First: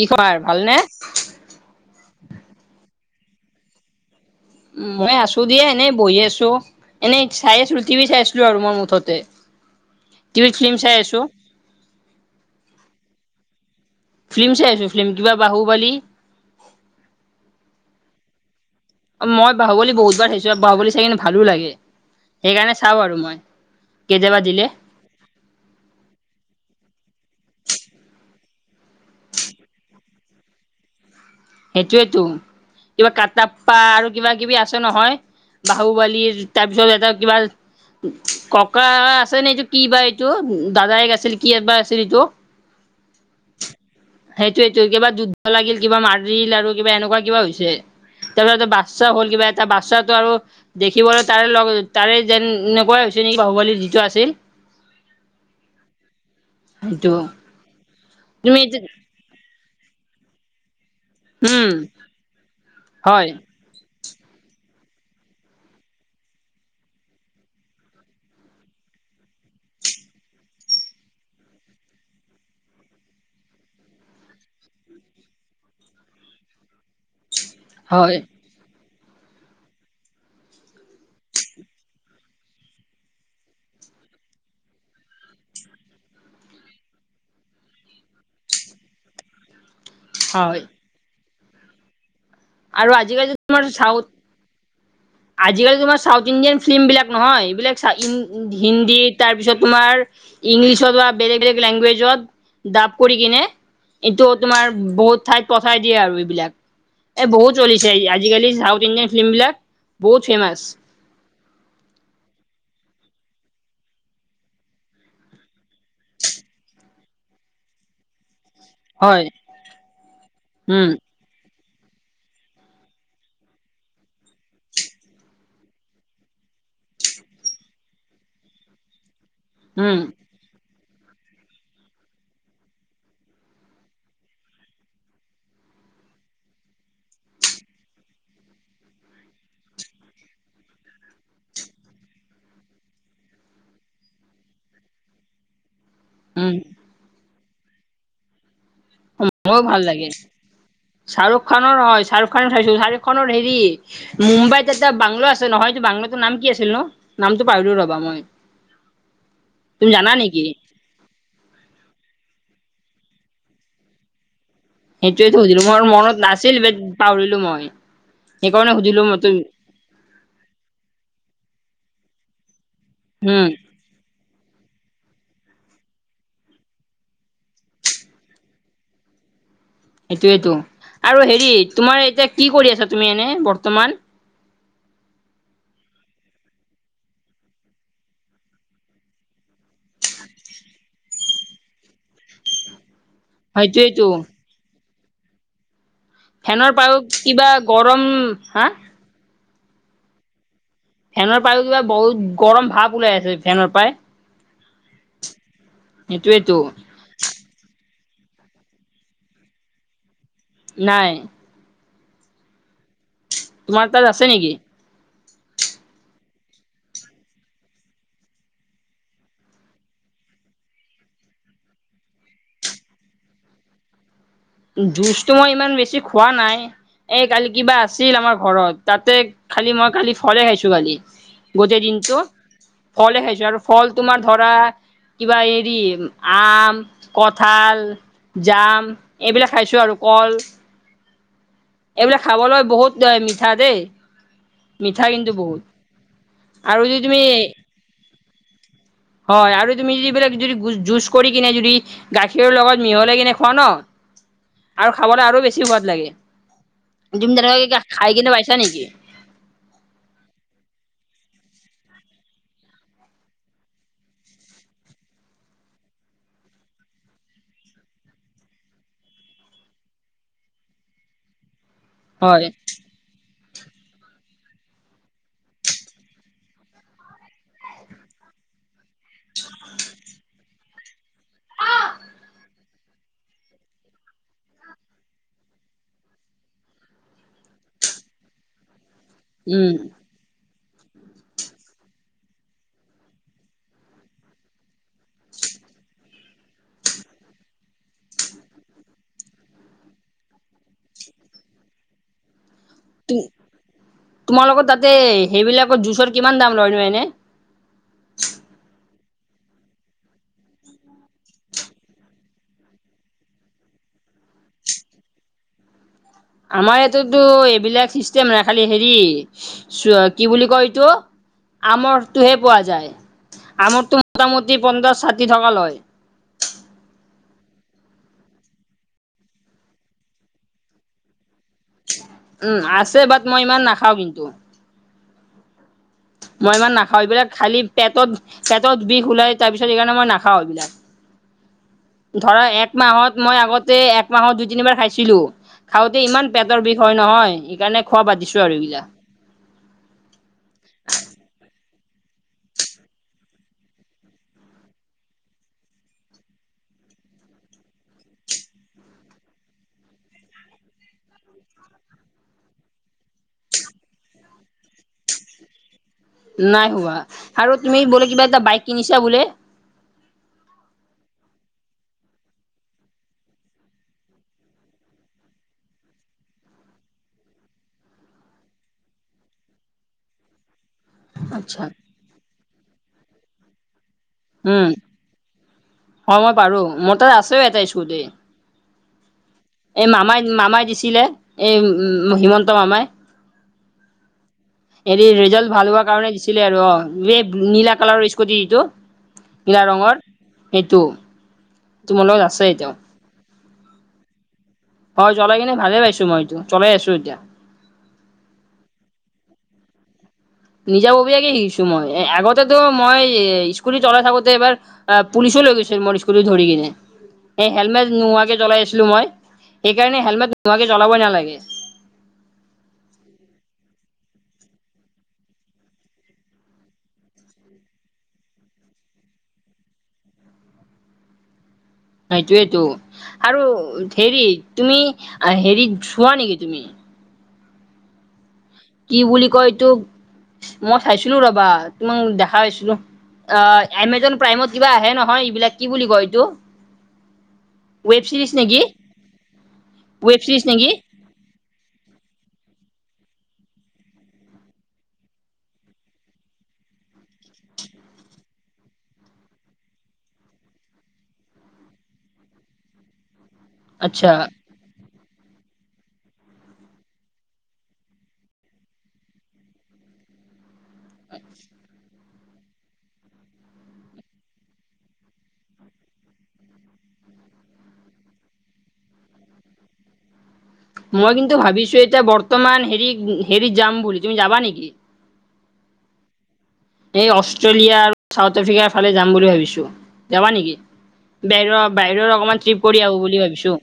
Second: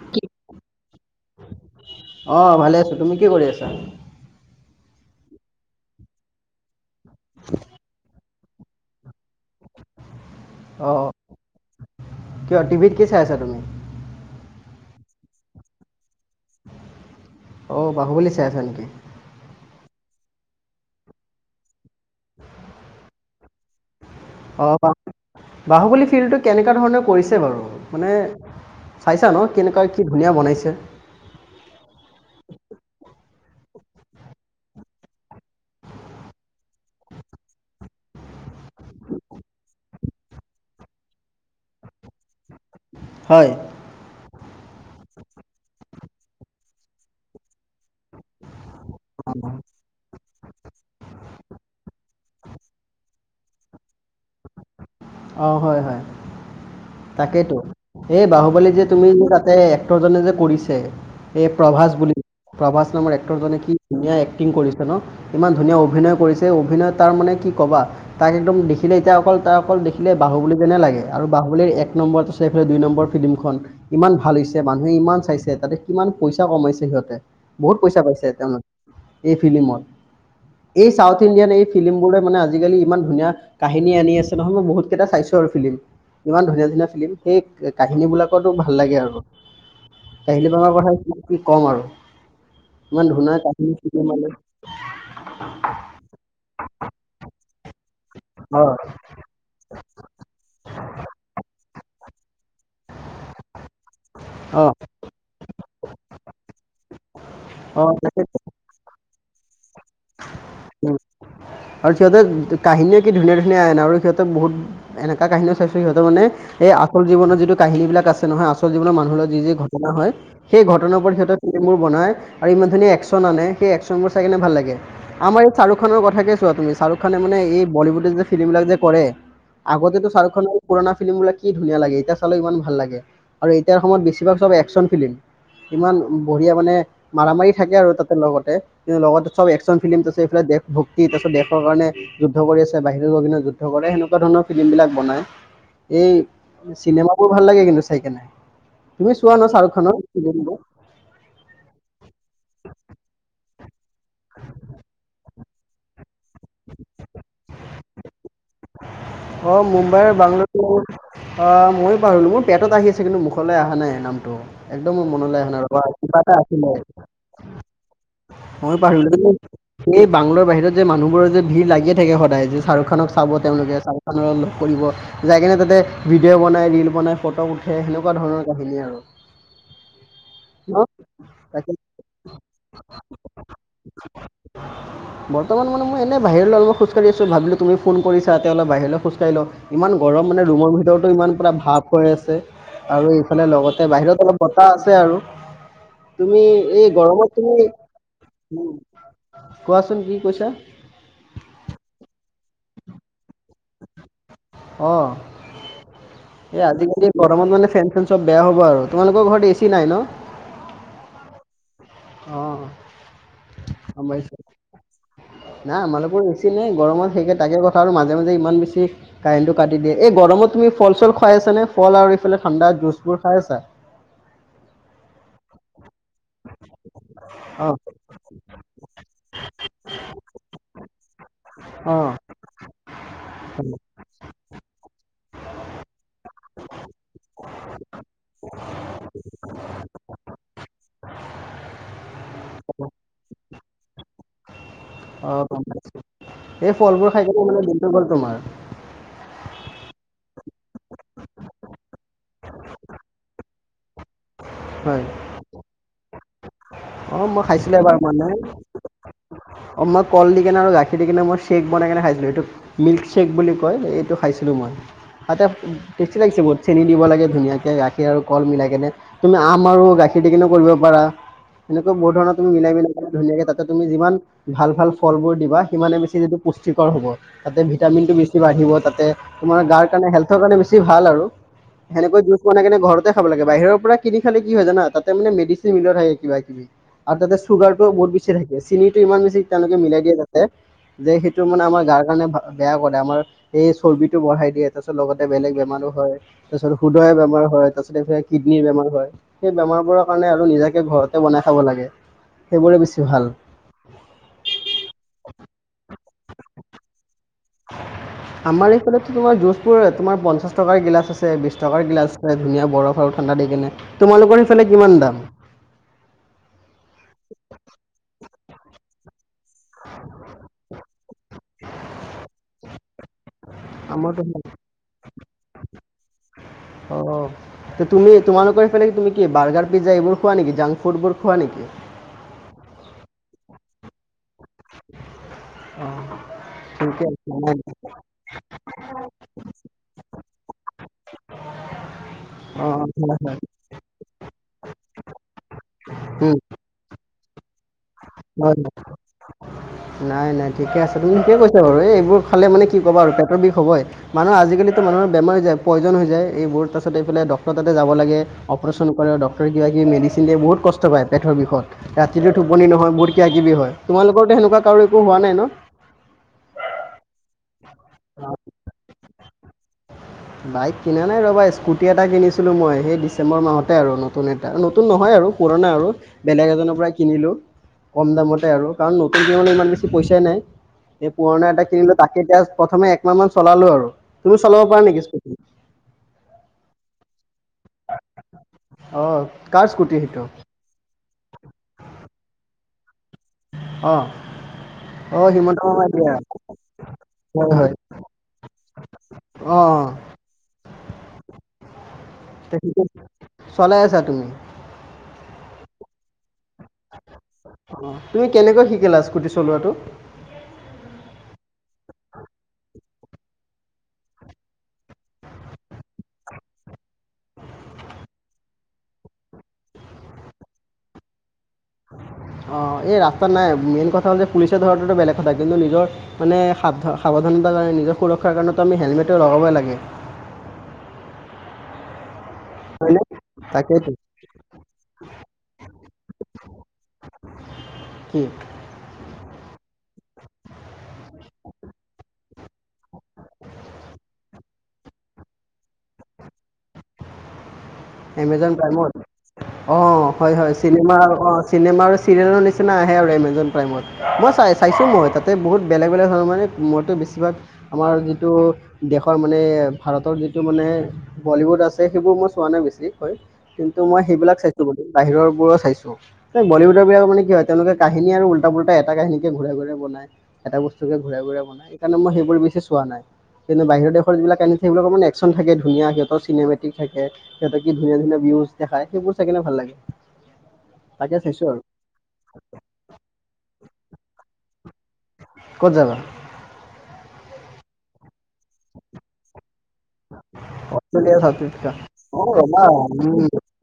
কি খবৰ ভালনে? অ ভালে আছো, তুমি কি কৰি আছা? উম মই আছো দিয়ে এনেই বহি আছো এনেই চাই আছো টিবি চাই আছিলো আৰু মই মুঠতে টিভিত ফিল্ম চাই অঁ আছো। কিয় টিভিত কি চাই আছা তুমি? ফিল্ম চাই আছো ফিল্ম কিবা বাহু বালী। অহ বাহুবলি চাই আছা নেকি? মই বাহুবলী বহুতবাৰ চাইছোঁ বাহুবলী চাই কিনে ভালো লাগে সেইকাৰণে চাওঁ আৰু মই। কেতিয়াবা দিলে অ বাহুবলী ফিল্ডটো কেনেকুৱা ধৰণে কৰিছে বাৰু মানে- চাইছা ন কেনেকুৱা কি ধুনীয়া বনাইছে। সেইটোৱেতো, কিবা কটাপ্পা আৰু কিবা কিবি আছে নহয় বাহুবলি তাৰ পিছত এটা কিবা? ককা আছে নে এইটো কি বা এইটো দাদাই আছিল কি বা আছিল এইটো? হয়। সেইটোইটো কিবা যুদ্ধ লাগিল কিবা মাৰিল আৰু কিবা এনেকুৱা কিবা হৈছে। তেওঁতত বাচ্ছা হ'ল কিবা এটা বাচ্ছা আৰু। দেখিবলৈ তাৰে লগ তাৰে যেন এনেকুৱাই হৈছে নেকি বাহুবালী যিটো আছিল। অ হয় হয় সেইটো তাকেইতো এই বাহুবলী যে তুমি যে তাতে এক্টৰজনে যে কৰিছে এই উম প্ৰভাজ বুলি, প্ৰভাজ নামৰ হয় এক্টৰজনে কি? ধুনীয়া এক্টিং কৰিছে ন, ইমান ধুনীয়া অভিনয় কৰিছে অভিনয় তাৰ মানে কি কবা। তাক একদম দেখিলে এতিয়া অকল তাৰ অকল। আছিলে বাহুবলী যেনে লাগে আৰু বাহুলীৰ এক নম্বৰত আছে এইফালে দুই নম্বৰ ফিল্মখন ইমান ভাল হৈছে মানুহে ইমান চাইছে তাতে কিমান পইচা কমাইছে সিহঁতে বহুত পইচা হয় পাইছে তেওঁলোক। এই ফিল্মত এই চাউথ ইণ্ডিয়ান এই ফিল্ম বোৰে মানে আজিকালি ইমান ধুনীয়া কাহিনী আনি আছে নহয় মই বহুত কেইটা চাইছো আৰু ফিলিম ইমান ধুনীয়া ধুনীয়া ফিল্ম সেই কাহিনীবিলাকতো ভাল লাগে আৰু। হয় কাহিলীপাৰা কথা কি কি কম আৰু। আৰু ইমান ধুনীয়া আজিকালি তোমাৰ কাহিনী ফিল্ম চাউথ মানে আজিকালি তোমাৰ চাউথ ইণ্ডিয়ান ফিল্ম বিলাক নহয় এইবিলাক অঁ হিন্দীত তাৰ পিছত তোমাৰ ইংলিছত বা বেলেগ বেলেগ লেংগুৱেজত ডাব কৰি কিনে এইটো তোমাৰ অঁ বহুত ঠাইত পঠাই দিয়ে আৰু এইবিলাক। এ বহুত অঁ চলিছে তাকেতো আজিকালি চাউথ ইণ্ডিয়ান ফিল্ম বিলাক বহুত ফেমাচ আৰু সিহঁতে কাহিনী কি ধুনীয়া ধুনীয়া আন আৰু সিহঁতক বহুত এনেকা কাহিনীও চাইছো সিহঁতৰ মানে আচল জীৱনৰ যিটো কাহিনী বিলাক আছে নহয় আচ- যিবিলাক মানুহৰ হয় যি যি ঘটনা হয় সেই উম ঘটনাবোৰ সিহঁতে মোৰ বনাই আৰু ইমান ধুনীয়া একশ্যন আনে সেই একশ্যনবোৰ চাই কিনে ভাল লাগে। আমাৰ এই শ্বাহৰুখানৰ কথা কে ছোৱা তুমি শাহৰুখ খানে মানে এই বলিউডৰ যে ফিল্মবিলাক যে কৰে উম আগতেতো শ্বাহৰুখ খানৰ পুৰণা ফিল্মবিলাক কি ধুনীয়া লাগে এতিয়া চালে ইমান ভাল লাগে আৰু এতিয়াৰ সময়ত বেছিভাগ চব একশ্যন ফিল্ম। ইমান বঢ়িয়া মানে মাৰ মাৰি থাকে আৰু তাতে লগতে কিন্তু লগতে চব একশ্যন ফিল্ম ত আছে এইফালে দেশ ভক্তি তাৰপিছত দেশৰ কাৰণে যুদ্ধ কৰি আছে বাহিৰৰ গিনত যুদ্ধ কৰে সেনেকুৱা ধৰণৰ ফিল্ম বিলাক বনাই এই উম চিনেমাবোৰ ভাল লাগে কিন্তু চাই কিনে। ময়ো ভাল লাগে শ্বাহৰুখ খানৰ হয় শ্বাহৰুখ খানৰ চাইছো শ্বাহৰুখ খানৰ হেৰি মুম্বাইত এটা বাংল আছে নহয়টো বাংলটোৰ নাম কি আছিল ন নামতটো পাৰলো ৰ'বা মই। অ তুমি মুম্বাই জানা নেকি বাংলোৰ আহ ময়ো পাহলো মোৰ পেটত আহি আছে কিন্তু মুখলৈ অহা নাই নামটো। একদম মোৰ সেইটোৱে মনলৈ অহা নাই সুধিলো ৰ'বা মোৰ কিবা মনত এটা নাছিল আছিলে বেত পাহৰিলো মই। সেইকাৰণে ময়ো সুধিলো পাহৰিলোঁ ম কিন্তু তুই এই বাংলৰ বাহিৰত যে মানুহবোৰৰ যে ভিৰ লাগিয়ে থাকে সদায় যে শাহৰুখ খানক চাব উম তেওঁলোকে চা- খনৰক লগ কৰিব। যাই কেনে তাতে ভিডিঅ' বনাই ৰিল বনাই ফটো উঠে সেনেকুৱা ধৰণৰ কাহিনী আৰু। এইটোৱেটো ন আৰু হেৰি তাকে তোমাৰ এতিয়া কি কৰি আছা তুমি এনে বৰ্তমান? বৰ্তমান মানে মই এনেই বাহিৰলৈ অলপমান খোজকাঢ়ি আছোঁ ভাবিলোঁ তুমি ফোন কৰিছা ততি অলপ বাহিৰলৈ খোজ কাঢ়ি ল ইমান গৰম মানে ৰুমৰ ভিতৰতো ইমান পূৰা ভাৱ হৈ আছে। আৰু এইফালে লগতে সেইটোৱেতো বাহিৰত অলপ বতাহ আছে আৰু। তুমি ফেনৰ এই পায়ো গৰমত কিবা তুমি গৰম হা কোৱাচোন কি কৈছা? ফেনৰ পায়ো কিবা বহুত গৰম ভাপ ওলাই আছে ফেনৰ পায়। অ সেইটোৱেতো এই আজিকালি গৰমত মানে ফেন চেন চব বেয়া হ'ব আৰু তোমালোকৰ ঘৰত এ চি নাই ন। নাই। অ। তোমাৰ তাত আছে নেকি? নাই মানুহবোৰ এছি নে গৰমত সেইকে তাকে কথা আৰু মাজে মাজে ইমান বেছি কাৰেণ্টটো কাটি দিয়ে, এই গৰমত তুমি ফল-চল খাই আছা নে, ফল আৰু এইফালে ঠাণ্ডা জুচবোৰ খাই আছা? জুচটো মই ইমান বেছি খোৱা নাই এই কালি অঁ কিবা আছিল আমাৰ ঘৰত, তাতে খালি মই কালি ফলে খাইছো কালি। গোটেই অঁ দিনটো ফলে খাইছো আৰু ফল তোমাৰ ধৰা। কিবা এৰি আম, কঁঠাল, জাম এইবিলাক খাইছো আৰু কল এইবিলাক খাবলৈ বহুত মিঠা দেই। মিঠা কিন্তু অঁ গম বহুত পাইছোঁ এই আৰু যদি ফলবোৰ তুমি খাই কিনে মানে দিনটো গ'ল তোমাৰ। হয় আৰু তুমি যদি এইবিলাক যদি গোচ-জুচ কৰি কিনে যদি গাখীৰ লগত মিহলাই কিনে খুৱাও ন? আৰু হয় খাবলৈ আৰু বেছি সোৱাদ লাগে, অঁ তুমি তেনেকে খাই কিনে পাইছা নেকি? অ' মই কল দি কেনে আৰু গাখীৰ দি কিনে মই চেক বনাই কেনে খাইছিলো এইটোক। মিল্কশ্বেক বুলি কয়, এইটো খাইছিলোঁ মই। তাতে টেষ্টি লাগিছে বহুত চেনি দিব লাগে ধুনীয়াকে, গাখীৰ আৰু কল মিলাই কেনে তুমি আম আৰু গাখীৰ দি কিনে কৰিব পাৰা, সেনেকা বহুত ধৰণৰ হয় তুমি মিলাই-মিলাই ধুনীয়াকে তাতে তুমি যিমান ভাল ভাল ফল বোৰ দিবা, সিমানে বেছি যিটো পুষ্টিকৰ হ'ব। তাতে ভিটামিনটো বেছি বাঢ়িব ত তোমাৰ গাৰ কাৰণে, হেল্থৰ কাৰণে বেছি ভাল আৰু, সেনেকৈ জুচ বনাই কেনে ঘৰতে খাব লাগে। বাহিৰৰ কিনি খালে কি হয় জানা তাতে মে মেডিচিন মিলোৱা থাকে কিবা কিবি আৰু তাতে চুগাৰ টো বহুত বেছ চি থাকে, চিনিটো ইমান বেছি উম তেওঁলোকে মিলাই দিয়া যা যে, সেইটো মানে আমাৰ গাৰ কাৰণে বেয়া কৰে, আমাৰ এই চৰ্বিটো বঢ়াই দিয়ে, তাৰ পিছত লগতে বেলেগ বেমাৰো হয়। তাৰপিছত সুদোৱাই বেমাৰ হয়, তাৰপিছত এই কি কিডনিৰ বেমাৰ হয়, সেই বেমাৰবোৰৰ কাৰণে আৰু নিজাকে ঘৰতে বনাই খাব লাগে, সেইবোৰে বেছি ভাল তোম-তোমাৰ লগত তাতে সেইবিলাকৰ জুচৰ কিমান দাম লয়নো এনে? [unintelligible] আমাৰ এইফালতো তোমাৰ জুচবোৰ তোমাৰ পঞ্চাছ টকাৰ গিলাচ আছে, বিশছ টকাৰ গিলাচ আছে ধুনীয়া বৰফ আৰু ঠাণ্ডা দি কেনে, তোমালোকৰ সেফালে কিমান দাম? আমাৰ ইটোতোতো এইবিলাক চিষ্টেম নাই খালি হেৰি কি বুলি কয় এইটো, আমৰটোহে পোৱা যায়। আমৰতো আমাৰতো মোটামুটি পঞ্চাশ-ষাঠি টকা লয়। অঁ। তুমি তোমালোকৰ সফালে তুমি কি বাৰ্গাৰ-পিজ্জা এইবোৰ খোৱা নেকি, জাং ফুডবোৰ খোৱা নেকি? উম, আছে বাট মই ইমান নাখাওঁ কিন্তু। অঁ। মই ইমান নাখাওঁ, ঠিকে এইবিলাক আছে নাই খালী পেটত-পেটত বিষ ওলাই তাৰপিছত সকাৰণে মই নাখাওঁ এইবিলাক। হয়। [unintelligible] ধৰা এক অঁ মাহত মই হয় আগত তে একমাহত দুই তিনিবাৰ খাইছিলো, খাওঁতে ইমান উম, পেটৰ বিষ হয় নহয় সেইকাৰণে খোৱা বাদ দিছো আৰু হয়। এইগিলা নাই নাই ঠিকে আছে, তুমি ঠিকে কৈছা বাৰু এই এইবোৰ খালে মানে কি কবা আৰু পেটৰ বিষ হ'বয়। মানুহ আজিকালিতো মানুহৰ বেমাৰ হৈ যায়, প্ৰয়োজন হৈ যায়, এইবোৰ তাৰপছত এইফালে ডক্টৰ তাতে যাব লাগে। অপাৰেচন কৰে, ডাক্তৰে কিবা কিব মেডিচিন দিয়ে, বহুত কষ্ট পায় পেটৰ বিষত ৰাতিটোট টোপনি নহয়, বহুত কিবা কিবি হয়, তোমালোকৰতে তেনেকুৱা একো হোৱা নাই ন? নাই হোৱা আৰু তুমি বোলে কিবা এটা বাইক কিনিছা বোলে? বাইক কিনা নাই ৰ'বা স্কুটি এটা কিনিছিলোঁ মই সেই ডিচেম্বৰ মাহতে আৰু নতুন এ নতুন নহয় আৰু পুৰণা আৰু বেলেগ এজনৰ পৰা কিনিলোঁ, কম দামতে আৰু কাৰণ নতুন কিনলৈ ইমান বেছি পইচাই নাই, এই পুৰণা আচ্ছা এটা কিনিলোঁ তাকে এতিয়া প্ৰথমে একমাহ মান চলালো আৰু তুমি উম চলাব পাৰা নেকি স্কুতি? হয় মই পাৰো, মোৰ তাত আছ এটা স্কুটি। অফ এই মামাই -মামাই দিছিলে এই হিমন্ত মামাই। অহ ', হৰি ৰিজাল্ট ভাল হোৱা কাৰণে দিছিলে আৰু অ এই হয় হয় নীলা কালাৰৰ স্কুটি টো, নীলা অঁ অঁ ৰঙৰ সেইটো, তোমাৰ লগত আছ [unintelligible] চলাই আছা তুমি? হয় চলাই কিনে ভালে পাইছোঁ মই এইটো চলাই আছো এতিয়া। তুমি কেনেকৈ শিকিলা স্কুটি চলোৱাটো? নিজাববীয়াকে শিকিছো মই আগতেতো মই স্কুটি চলাই থাকোঁতে এবাৰ আহ, পুলিচো লৈ গৈছে মোৰ স্কুটি ধৰি কিনে। এ হেলমেট নোহোৱাকে চলাই আছিলো মই সেইকাৰণে হেলমেট নোহোৱাকে চলাবই নালাগে। অ, এই ৰাস্তাত নাই মেইন কথা হ'ল যে পুলিচে ধৰাটোটো বেলেগ কথা কিন্তু নিজৰ মানে সাধ- সাৱধানতাৰ কাৰণে নিজৰ সুৰক্ষাৰ কাৰণেতো আমি হেলমেটটো লগাবই লাগে। সেইটোয়েতো হয়নে আৰু তাকেইতো হেৰি তুমি হেৰিত চোৱা নেকি তুমি? কি? কি বুলি কয় এই তোক মই চাইছিলোঁ ৰবা তোমাক দেখাই আছলোঁ। অ, এমেজন প্ৰাইমত কিবা আহে নহয় এইবিলাক কি বুলি কয় এইটো? ৱেব চিৰিজ এমেজন নেকি প্ৰাইমত অ, ৱেব হয় চিৰিজ -হয় নেকি চিনেমা [unintelligible] চিনেমা আৰু চিৰিয়েলৰ নিচিনা আহে আৰু এমেজন প্ৰাইমত মই চাই চাইছোঁ মই তাতে বহুত বেলেগ -বেলেগ ধৰণ মানে মইতো বেছিভাগ আমাৰ যিটো দেশৰ মানে ভাৰতৰ যিটো মানে বলীউড আছে সেইবোৰ মই চোৱা নাই বেছি হয় কিন্তু মই আচ্ছা সেইবিলাক চাইছোঁ বুলি বাহিৰৰ বোৰো চাইছোঁ। [unintelligible] বলিউদৰ বিলাক মানে কি হয় তেওঁলোকে কাহিনী আৰু উল্টা- পুল্টা এটা কাহিনী কে ঘূৰাই -ঘূৰাই বনায়। এটা বস্তুকে ঘূৰাই- ঘূৰাই বনাই সেকাৰণে মই সেইবোৰ বেছি চোৱা নাই। কিন্তু বাহিৰৰ দেশৰ যিবিলাক কাহিনী থাকে সেইবিলাকৰ মানে একচন থাকে ধুনীয়া সিহতৰ চিনেমেটিক থাকে। সিহতৰ কি ধুনীয়া -ধুনীয়া ভিউজ দেখায় সেইবোৰ চাইকেনে ভাল লাগে। মই তাকে কিন্তু চাইছোঁ আৰু ভাবিছোঁ এতিয়া বৰ্তমান হেৰি- হেৰিত যাম বুলি তুমি যাবা নেকি? ক'ত যাবা? এই অষ্ট্ৰেলিয়া আৰু চাউথ আফ্ৰিকাৰ ফালে যাম বুলি ভাবিছোঁ। যাবা নেকি অষ্ট্ৰেলিয়া চাউথ বেৰোৱা আফ্ৰিকা বাহিৰৰ অঁ অকমান ট্ৰিপ কৰি আহোঁ বুলি ভাবিছোঁ।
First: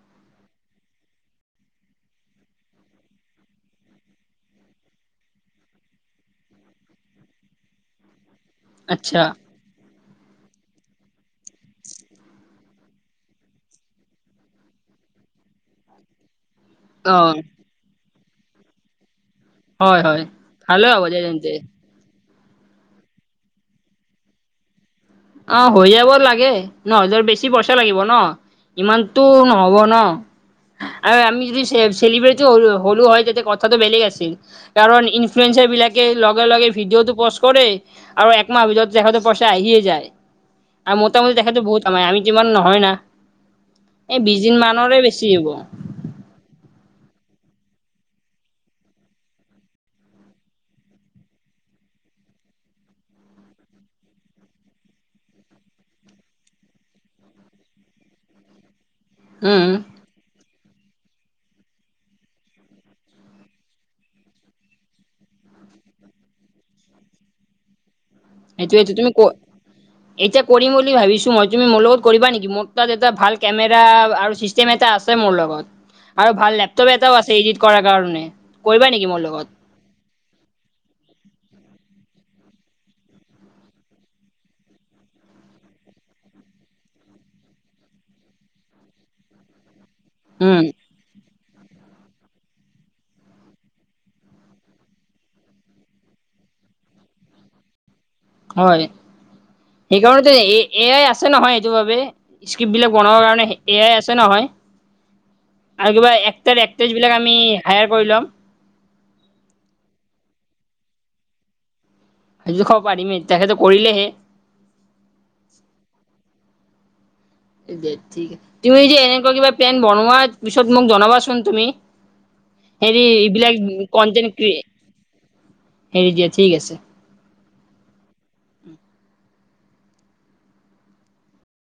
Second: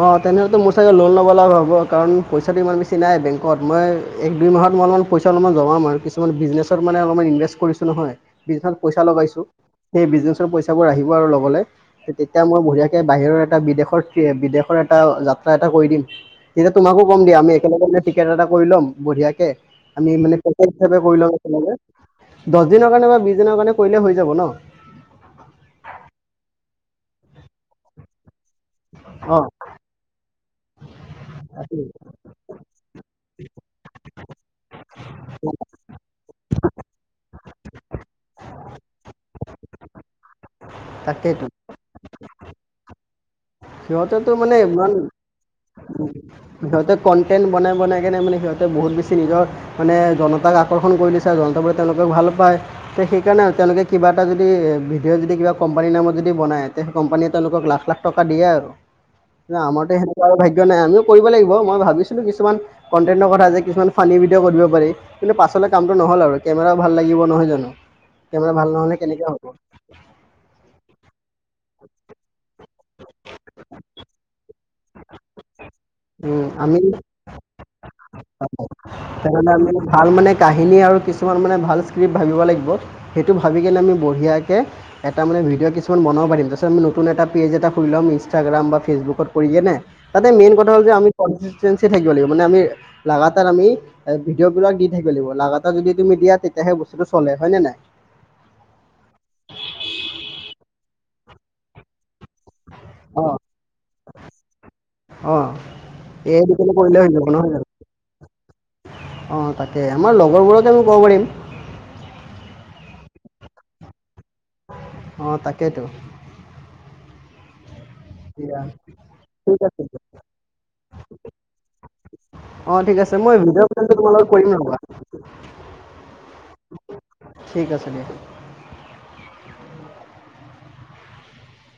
অ, তেনেহ'লেতো মোৰ চাগে লোন ল'ব লগা হ'ব কাৰণ পইচাটো ইমান বেছি নাই বেংকত মই এক, দুই মাহত মই অলমান পইচা অলমান জমাম আৰ কিছুমান বিজনেছত মানে অলমান ইনভেষ্ট কৰিছো নহয়। বি [unintelligible] পইচা আচ্ছা লগাইছোঁ। সেই বিজনেচৰ পইচা বোৰ আহিব আৰু লগলে হে তেতিয়া মই বঢ়িয়াকে বাহিৰৰ এটা বিদেশৰ ট্ৰী বিদেশৰ এটা যাত্ৰা এটা কৰি দিম তেতিয়া তোমাকো অ কম দিয়া আমি একেলগেে টিকেট এটা কৰি ল'ম বঢ়িয়াকে হয় আমি হয়। মানে পেকেজ ভালে হিচাপে হ'ব দে কৰি ল'ম তেন্তে একেলগে। দছ দিনৰ কাৰণে বা বিছ দিনৰ কাৰণে কৰিলে হৈ যাব ন'? অ, হৈ যাব লাগে ন'বেছি পছাঁ লাগিব ন'? ইমানতো অঁ নহ'ব ন' আৰু আমি যদি চেব চেলিব্ৰট [unintelligible] হলোঁ হয় তেতিয়া কথাটো বেলেগ আছিল। কাৰণ ইনফ্লুৱয়েন্ঞ্চাৰ বিলাকে লগে-লগে ভিডিঅটো পচ কৰে আৰু একমাহৰ ভিতৰত যেখতে পইচা আহিয়ে যায়। আৰু মোটামুটি তাকেইতো তেখেতো বহুত কামাই আমিটো ইমান নহয় না। এ বিছদিন মানৰে বেছি হ'ব। উম, সিহঁতে কণ্টেণ্ট বনাই -বনাই কিনে মানে সিহঁতে বহুত বেছি নিজৰ মানে জনতাক আকৰ্ষণ কৰি দিছে আৰু জনতাাবোৰে তেওঁলোকক ভাল পায়। তে সেইকাৰণে তেওঁলোকে কিবা এটা যদি সেই সেইকানে তেওঁ লোকে কিবা এটা যদি ভিডিঅ' যদি কোম্পানীৰ নামত যদি বনায় তে কোম্পানীয়ে তেওঁলোকক লাখ -লাখ টকা বা দিয়ে আৰু উম আমাৰটো সেনেকুৱা আৰু ভাগ্য নাই আমিও কৰিব লাগিব মই ভাবিছিলো কিছুমান কণ্টেন নকৰা যে কিছুমান ফানী ভিডিঅ' কৰিব পাৰি। কিন্তু পাছলে কামটো নহ'ল আৰু কেমেৰাও ভাল লাগিব নহয় জানো। কেমেৰা ভাল সেইটোৱে নহ'লে টো তুমি কেনেকৈ ক [inaudible] এতিয়া কৰিম বুলি ভাবিছো মই তুমি মোৰ লগত কৰিবা নেকি মোৰ তাত এটা ভাল কেমেৰা আৰু ছিছ- ছেম এটা আছে মোৰ লগত আৰু উম, ভাল আমি লেপটপ এটাও আছে ইদিদ কৰাৰ কাৰণে কৰিবা নেকি? মোৰ লগত [unintelligible] ভাল মানে কাহিনী আৰু কিছুমান মানে ভাল স্ক্ৰিপ ভাবিব লাগিব সেইটো ভাবিকেনে আমি বঢ়িয়াকে এটা মানে ভিডিঅ কিছুমান বনাব পাৰিম তাৰপিছত আমি নতুন এটা পেজ এটা খুলি লম ইনষ্টাগ্ৰাম বা ফেচবুকত কৰিকেনে তাতে মেইন উম কথা হল যে আমি কনচেচতেনঞ্চি থাকিব লাগিব মানে আমি লাগাতাৰ আমি ভিডিঅ' বিলাক দি থাকিলেও লাগাতাৰ যদি তুমি দিয়া তেতিয়াহে বস্তুটো চলে হয় নে নাই হয় সেইকাৰণতে এ এ আই আছে নহয় এইটো বাবে ইস্কিৰিপবিলাক বনাবৰ অঁ কাৰণে এ আই আছে নহয় অঁ আৰু কিবা এই এক্টাৰ দুটাকে এক্ট্ৰেছ কৰিলে বিলাক আমি হায়াৰ কৰি লম অ তাকে আমাৰ লগৰবোৰকে আমি ক'ব পাৰিম। যোখ পাৰিমেই তেখেতে কৰিলেহে। অ তাকেতো দে ঠিক দিয়া তুমি যে এনেকুৱা কিবা ঠিক প্লেন আছে বনোৱাৰ পিছত মোক জনাবাচোন তুমি অঁ ঠিক হেৰি আছে মই এইবিলাক ভিডিঅ' কলটো তোমাৰ লগত কনটেন কৰিম ৰ'বা হেৰি দিয়া ঠিক আছে। ঠিক আছে দিয়া।